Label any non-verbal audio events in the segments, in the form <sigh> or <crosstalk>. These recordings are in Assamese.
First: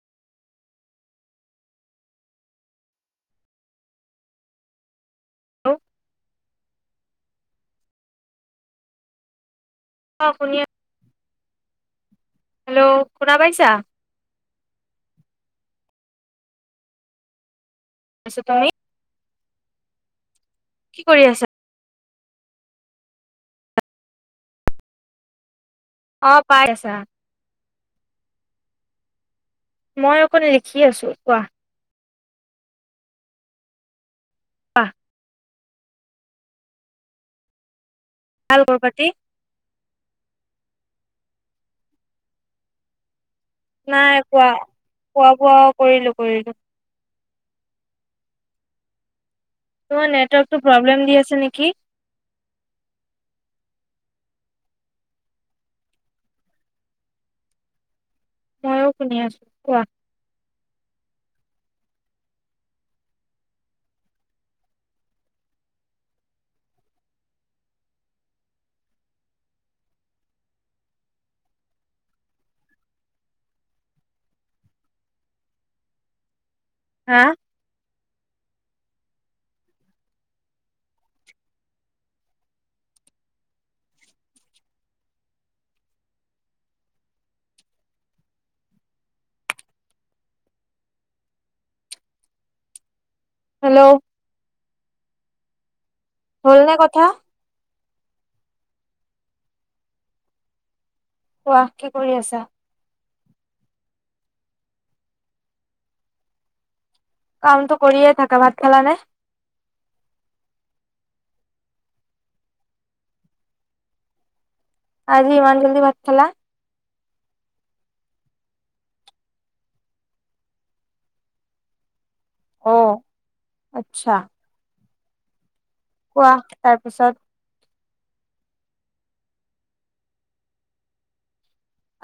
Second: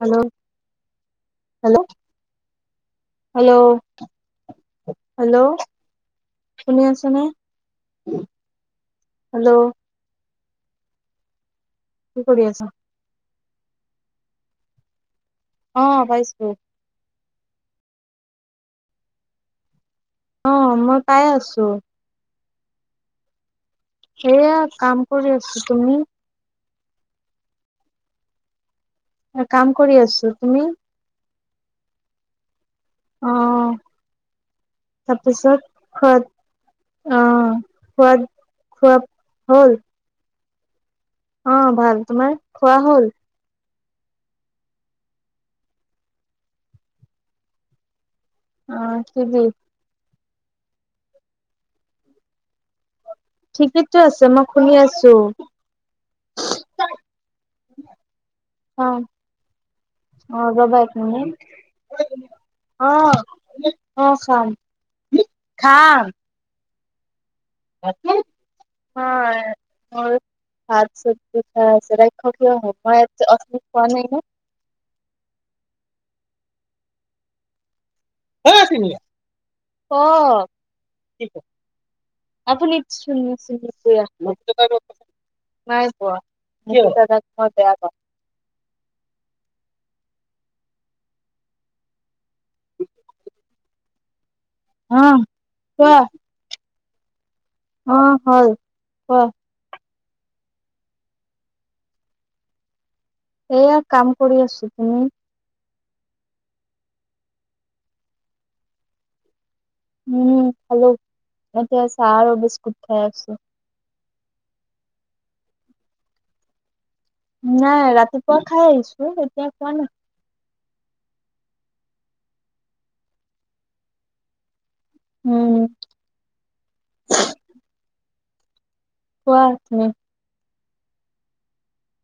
হেল্ল, হেল্ল', হেল্ল' হেল্ল' শুনি আছোঁ। নে হেল্ল' অ শুনিয় কি কৰি আছ। শুনা পাইছা? অ পাইছো। আছো, তুমি। অ কি মই কৰি পাই আছা আছো। সেয়া কাম কৰি আছো। তুমি? অ পাই আছা। কাম কৰি মই আছো অকণ তুমি লেখি আছো কোৱা। আহ। কোৱা তাৰপিছত। হয়, অ খোৱা ভাল খবৰ খোৱা পাতি হ'ল। অঁ ভাল তোমাৰ খোৱা হ'ল? নাই কোৱা খোৱা বোৱা কৰিলো কৰিলো। অঁ কি কি তোমাৰ নেটৱৰ্কতো প্ৰব্লেম দি আছে নেকি? ঠিকেই তো আছে মই শুনি আছো। অ ময়ো শুনি আছো কোৱা অ ৰবা এক মিনত অঁ অঁ অঁ খাম খাম। মোৰ ভাত চব্জি খাই আছো ৰাক্ষসে নাই যে উঠুপি খোৱা নাই যে হাঁ ক ক আপুনি চুনু চুনু কৈ আছিলে যে নাই পোৱা কিয় দাদাক মই বেয়া পাওঁ উম <unintelligible> হেল্ল' অহ কোৱা। হলনে কথা অহ হল কহ কোৱা কি কৰি আছা? এয়া কাম কৰি আছো তুমি কামটো কৰিয়ে থাকা ভাত খালা নে! উম হেল্ল' এতিয়া চাহ আৰু বিস্কুট খাই আছো। আজি ইমান জল্দি ভাত খালা? নাই ৰাতি পুৱা খাই আহিছো এতিয়া খোৱা নাই, । অঁ আচ্ছা উম কোৱা তাৰপিছত কোৱা তুমি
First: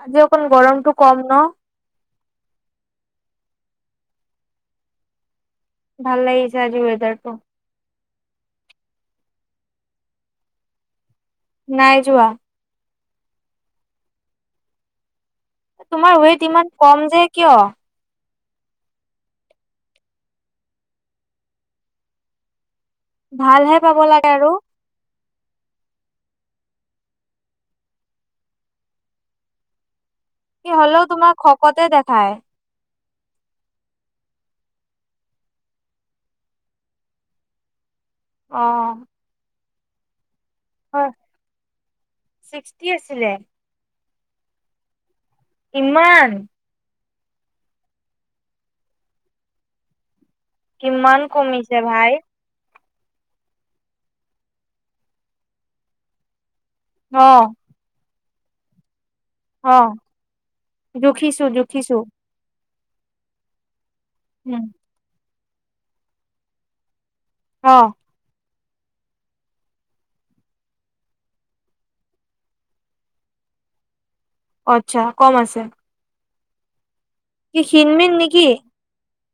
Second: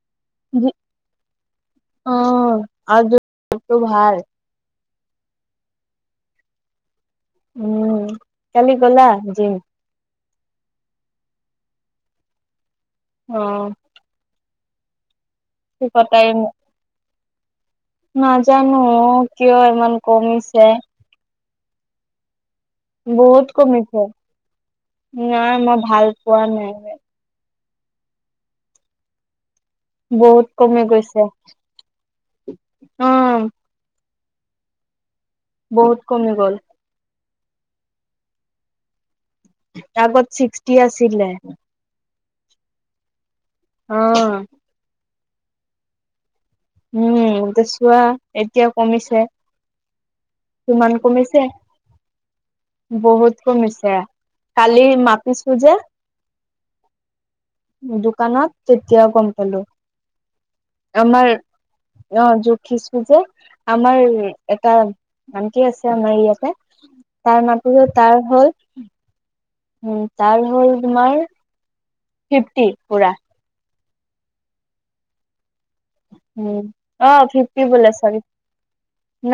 আজি অকন গৰমটো কম ন অ আজি বতৰটো ভাল ভাল লাগিছে আজি ৱেদাৰ উম কালি গলা জিম নাই যোৱা অঁ তোমাৰ ৱেইট ইমান কম যে কিয় নাজানো কিয় ইমান কমিছে বহুত ভালহে কমিছে পাব লাগে আৰু নাই মই ভাল পোৱা নাই বহুত ক্ষীণ কমি হ'লেও তোমাক শকতে দেখায় উম বহুত কমি গ'ল অ আগত চিক্স চিক্সতি হয় আছিলে ছিক্সটি আছিলে অ ইমান উম চোৱা এতিয়া কমিছে কিমান কমিছে ভাই বহুত কমিছে কালি মাপিছো যে অহ দোকানত তেতিয়া কম পালো আমাৰ জুখিছো জুখিছো অ যো খিচুযে আমাৰ উ উম, এটা ধান কি আছে আমাৰ ইয়াতে তাৰ মাপহও অ'। তাৰ হল উম উম তাৰ হল তোমাৰ ফিফটি পুৰা আচ্ছা কম আছে উম অ কি ফিফটি বুলি ক্ষীণমিন চৰি নেকি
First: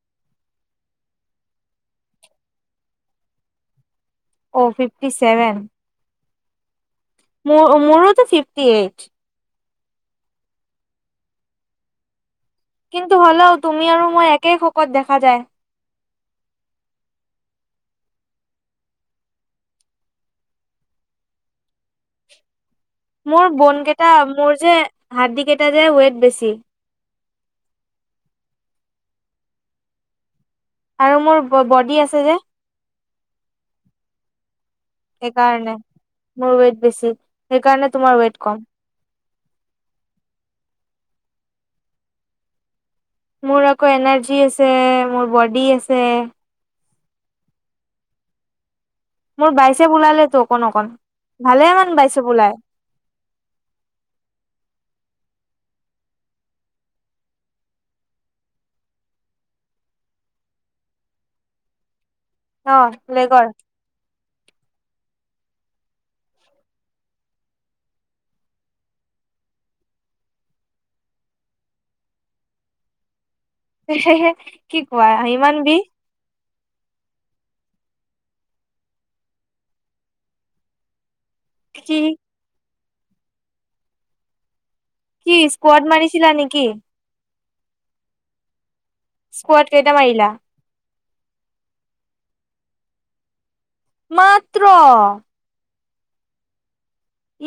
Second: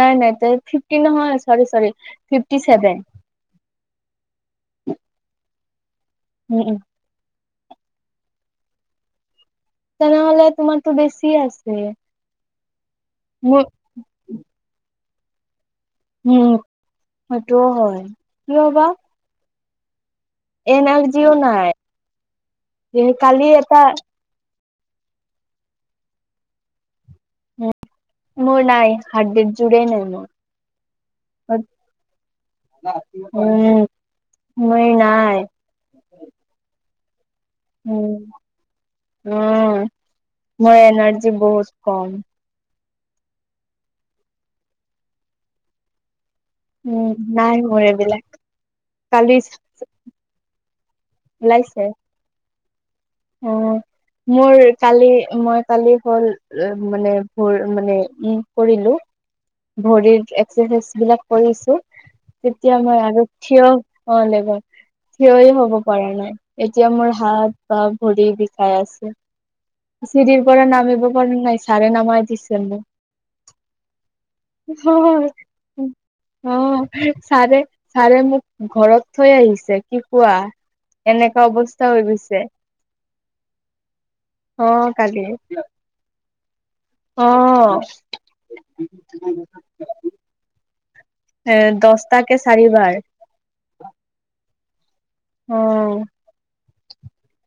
নাই নাই ত ফিফটি নহয় চৰি চৰি ফিফটি চছেভেন অ' ফিফটি উম উম ম মোৰোত ফিফটি এইট তেনেহলে তোমাৰতো বেছি আছে কিন্তু হ'লও মোৰ তুমি আৰু মই একে শকত দেখা সদায় উম সটো হয় কিৱবা এনাৰ্জিও নাই কালি মোৰ এটা বনকেইটা মোৰ যে হাড়দি কেইটা যে ৱেট বেছি মোৰ নাই হাড্ডিৰ জুৰে নাই মোৰ আৰু মোৰ বডী আছে যে উম মই নাই সেইকাৰণে মোৰ ৱেইট বেছি সেইকাৰণে তোমাৰ উম, ৱট কম উম মই এনাৰজি বহুত কম মোৰ আকৌ এনাৰ্জী আছে মোৰ বডি আছে উম নাই মোৰ এইবিলাক কালি মোৰ বাইছে ওলালে তো অকণ অকন ভালে ওলাইছে মান বাইছেপ ওলাই অ', মোৰ কালি মই কালি হ'ল মানে ভোৰ মানে উ কৰিলো। ভৰি এক্সাৰচাইজ বিলাক কৰিছো। অ তেতিয়া মই আগত লেগৰ থিয় হোৱা লেগে থিয় হব পৰা নাই, এতিয়া মোৰ হাত বা ভৰি বিষাই আছে চিৰিৰ পৰা নামিব পৰা নাই ছাৰে নামাই দিছে মোক। কি কোৱা? ইমান বিষ অ', ছাৰে-ছাৰে মোক ঘৰত থৈ আহিছে কি কোৱা। এনেকোৱা অৱস্থা কি হৈ গৈছে। অ', কালি কি স্কোৱাড মাৰিছিলা নেকি? কি? অ', স্কোৱাড কেইটা মাৰিলা? এ দছটা কে চাৰিবাৰ। মাত্ৰ? অ'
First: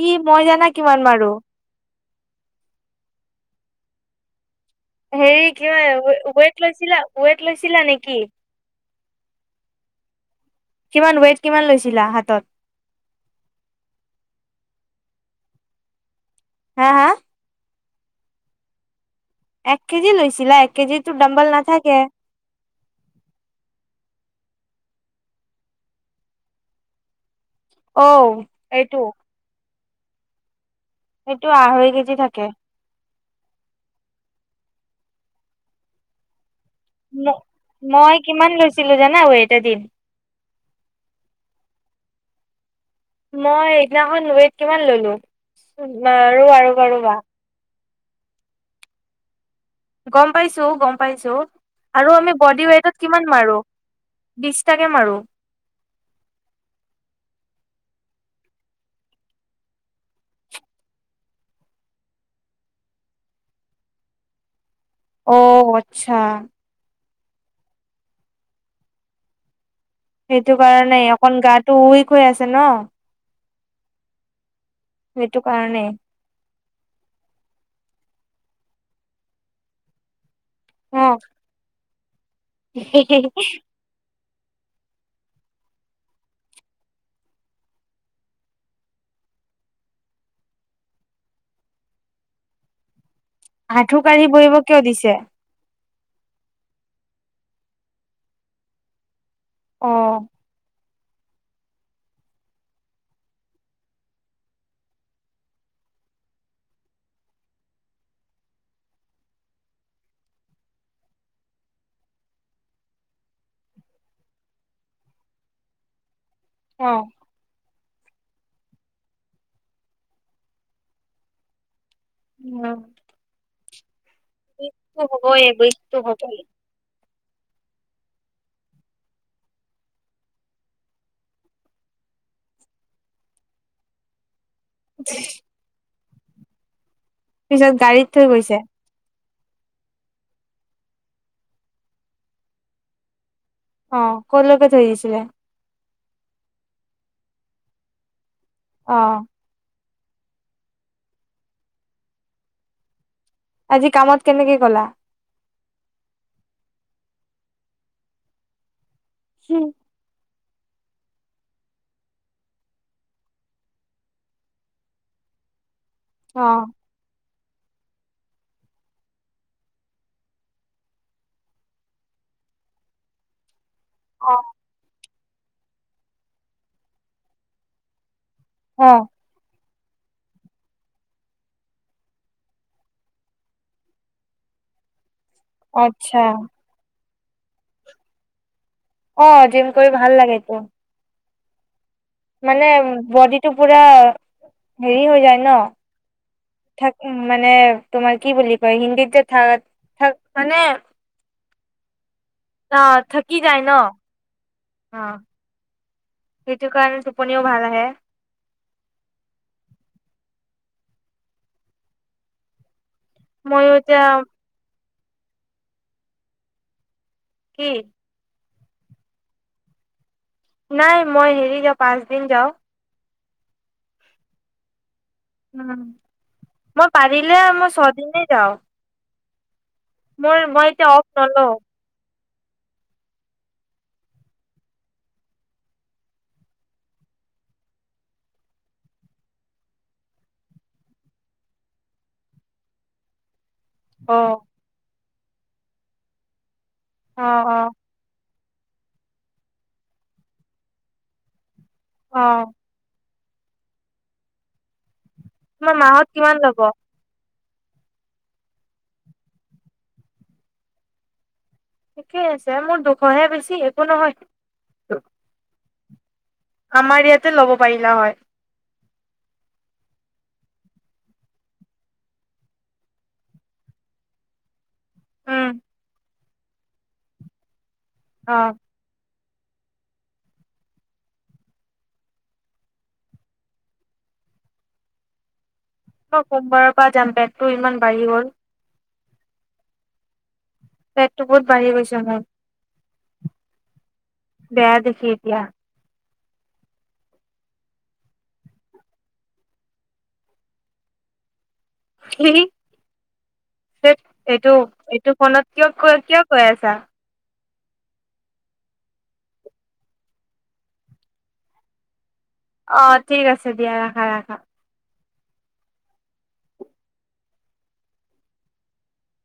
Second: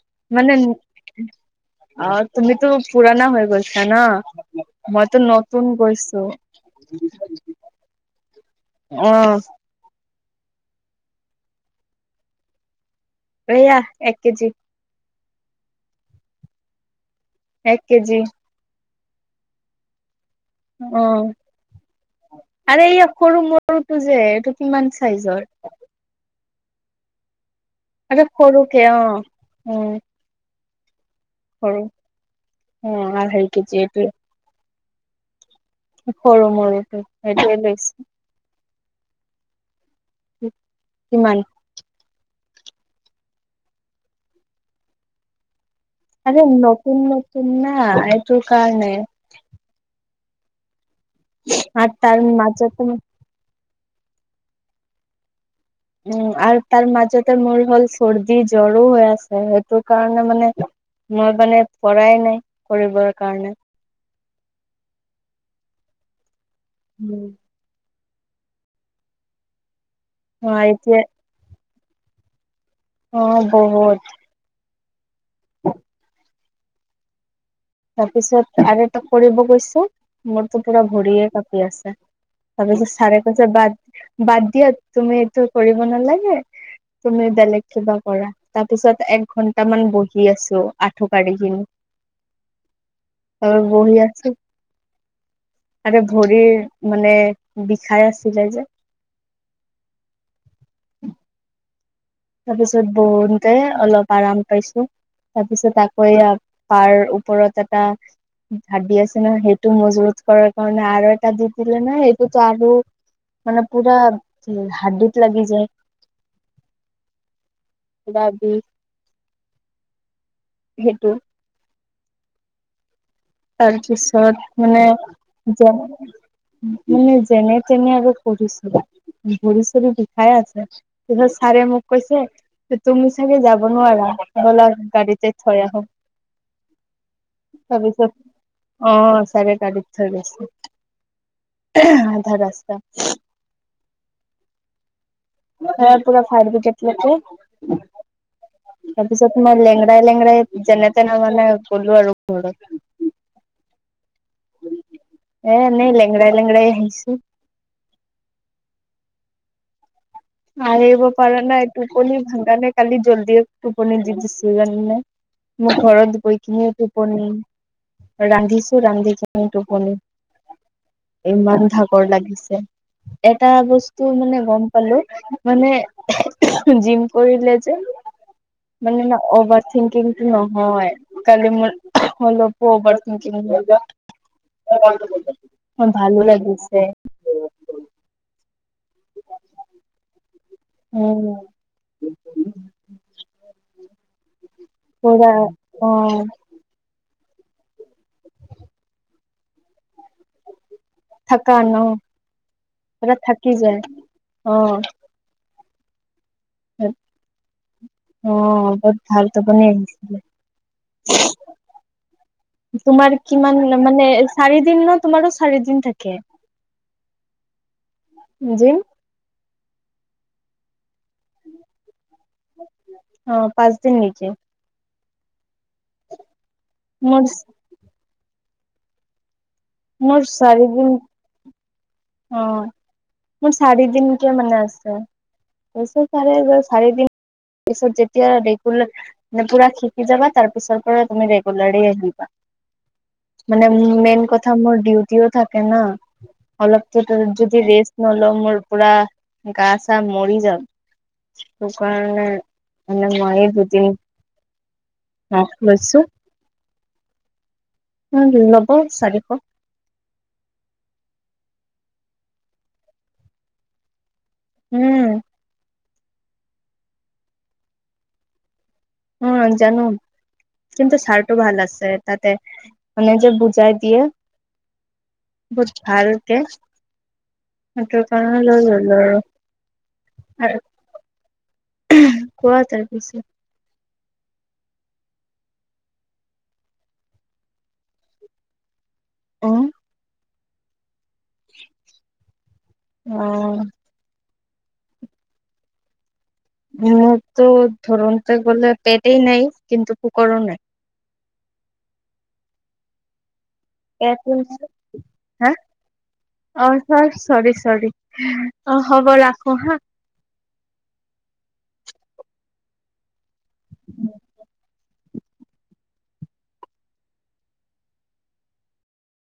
ই মই মানে জানা কিমান মাৰো? অ', তুমিতো পুৰণা হৈ গৈছা না। হেৰি কি হয় ৱেট লৈছিলা ৱেট লৈছিলা নেকি? উম, কিমান ৱেইট কিমান লৈছিলা হাতত? এইয়া এক কেজি। হা-হা, এক কেজি। এক কেজি লৈছা চিলা এক কেজিতো ডাম্বল নাথাকে। আৰু এই সৰু মৰুটো যে এইটো কিমান চাইজৰ? অ আ, সৰুকে এইটো অ', উম, সেইটো আঢ়ৈ কেজি থাকে। ভ কি যেয়া <unintelligible> সৰু মৰু, মই কিমান লৈছো ছিলো জানা ৱেড এটা দিন? কিমান? মই সেইদিনাখন ৱেদ কিমান ললো, আৰু-আৰু ৰবা-ৰবা হা' এইটো কাৰনে। গম পাইছো গম প পাইছো আৰু তাৰ আমি বডি মাজতে ৱেটত কিমান মাৰো? বিছটাকে মাৰোঁ উম', আৰু তাৰ মাজতে মোৰ হ'ল চৰ্দি, জ্বৰো হৈ আছে ।সেইটো কাৰণে মানে মই মানে পৰাই নাই কৰিবৰ কাৰণে। অ', আচ্ছা। উম', অ সেইটো কাৰণে এতিয়া অকন গাত, টু -উইক হৈ আছে ন', অ', বহুত। সেইটো কাৰণে। তাৰপিছত আৰু এটা কৰিব গৈছো। মোৰটো পুৰা অ' ভৰিয়ে কাপি আছে, তাৰপিছত চাৰে কৈছে বাদ বাদ দিয়া তুমি এইটো কৰিব নালাগে তুমি বেলেগ কিবা কৰা। তাৰপিছত এক ঘন্টামান বহি আছো আঠুকাাঢ়িকিনি। আঠু-কাঢ়ি বহিব কিয় দিছে? আৰে ভৰি মানে বিষাই আছিলে যে। অহ', তাৰপিছত বহোতে অলপ আৰাম পাইছো। তাৰপিছত আকৌ এইয়া পাৰ ওপৰত এটা হাড্ডিত আছে ন', সেইটো মজবুত কৰাৰ কাৰণে আৰু এটা দি দিলে ন', এইটোতো আৰু মানে পুৰা হাড্ডিত লাগি যায়। অ', পোৰা বিষ সেইটো, উম <unintelligible> ঘৰত মানে যাওঁ ৱেইটটো হ'বই। মানে, যেনে তেনে আৰু পঢ়িছোঁ, ঘূৰি চুৰি বিষাই আছে তাৰপিছত ছাৰে মোক কৈছে, যে', তুমি চাগে যাব নোৱাৰা। উলা, গাড়ীত যায় থৈ আহোঁ। পিছত গাড়ীত, <unintelligible> চাগে গাড়িত থৈ গৈছে, আধা ৰাস্তাত। অ', কলৈকে থৈ আহিছিলেঃ এ', পুৰা ফায়াৰ ব্ৰিকেত লৈকে। অ'। তাৰপিছত মানে লেং, লেংৰাই-লেংৰাই যেনে- তেনে, মানে গলো আৰু ঘৰত। আজি কামত কেনেকে গ'লা? এ', এনেই লেংৰাই -লেংৰাই আহিছোঁ। হম', আহিব পাৰা নাই, টোপনি ভাংগা নাই, কালি জল্দি টোপনি দি দিছিলো জানানে। মোৰ ঘৰত অ', গৈকিনি টোপনি, ৰান্ধিছো, ৰান্ধি কিনি টোপনি ইমান ভাগৰ লাগিছে এটা বস্তু তোৰ মানে গম পালো, মানে জিম কৰিলে যে', অ', মানে ন', অব থিংকিংটো নহয় কালি মোৰ অলপ অভাৰ থিংকিং হৈ য অ আচ্ছা ভালো লাগিছে অ জিম কৰি ভাল লাগেটো‌ উম‌ মানে বডিটো পুৰা‌ হেৰি হৈ পুৰা যায় ন অ থ‌া উ মানে তোমাৰ কি বুলি কয় হিন্দীত যে থাক থ মানে থকা ন পৰা থাকি যায় অহ অ', সেইটো কাৰণে টোপনিও ভাল আহে অ বহুত ভালটো বন আহছো <unintelligible> তোমাৰ কিমান ময়ো এতিয়া মানে চাৰি দিনত তোমাৰো চাৰি দিন থাকে কি জি নাই মই হেৰি যাওঁ পাঁচ দিন যাওঁ অ পাঁচ দিন নিজে উম মই মোৰ পাৰিলে মোৰ ছদিন যাও মোৰ মই এতিয়া অফ নল অ মোৰ চাৰি দিনকে মানে আছে চাৰে চাৰি দিন পিছত যেতিয়া ৰেগুলাৰ পুৰা শিকি যাবা তাৰ পিছৰ পৰা তুমি ৰেগুলাৰ আহিবা মানে মেইন অ', কথা মোৰ ডিউট ও থাকে না অলপ অ', যদি অ', ৰেষ্ট নলওঁ মোৰ পুৰা গা আৰু মৰি যাম তকাৰ অ', এ ময় বুদ্ধি তোমাৰ মাহত কিমান ল'ব উ নব চাৰিশ ঠিকেই আছে মোৰ দুশহে বেছি একো নহয় উম আমাৰ ইয়াতে ল'ব পাৰিলা হয় উম জানো কিন্তন্তু ছাৰটো ভাল আছে তাতে মান যে বুজাই দিয়ে উম বহুত ভাল হে ', সেইটো অ কাৰণে লৈ মই ললোঁ আৰু আৰু, উহ ', কোৱা তাৰ পিছত? অ', সোমবাৰৰ পৰা যাম বেগতটো ইমান বাঢ়ি গল। অহ ', পেটতটো বহুত বাঢ়ি গৈছে মোৰ। অ', বেয়া দেখি এতিয়া। মোৰতো ধৰোনতে গলে পেটেই নাই, কিন্তু পুকৰ নাই। হে ', - হে ', হে পেটো ', এইটো নাই -এইটো ফোনত হা কিয় কৈ -কিয় কৈ অ আছা। চৰি চৰি চৰি, অ', হ'ব ৰাখো হা। অ', ঠিক আছে। চয়হা <inaudible>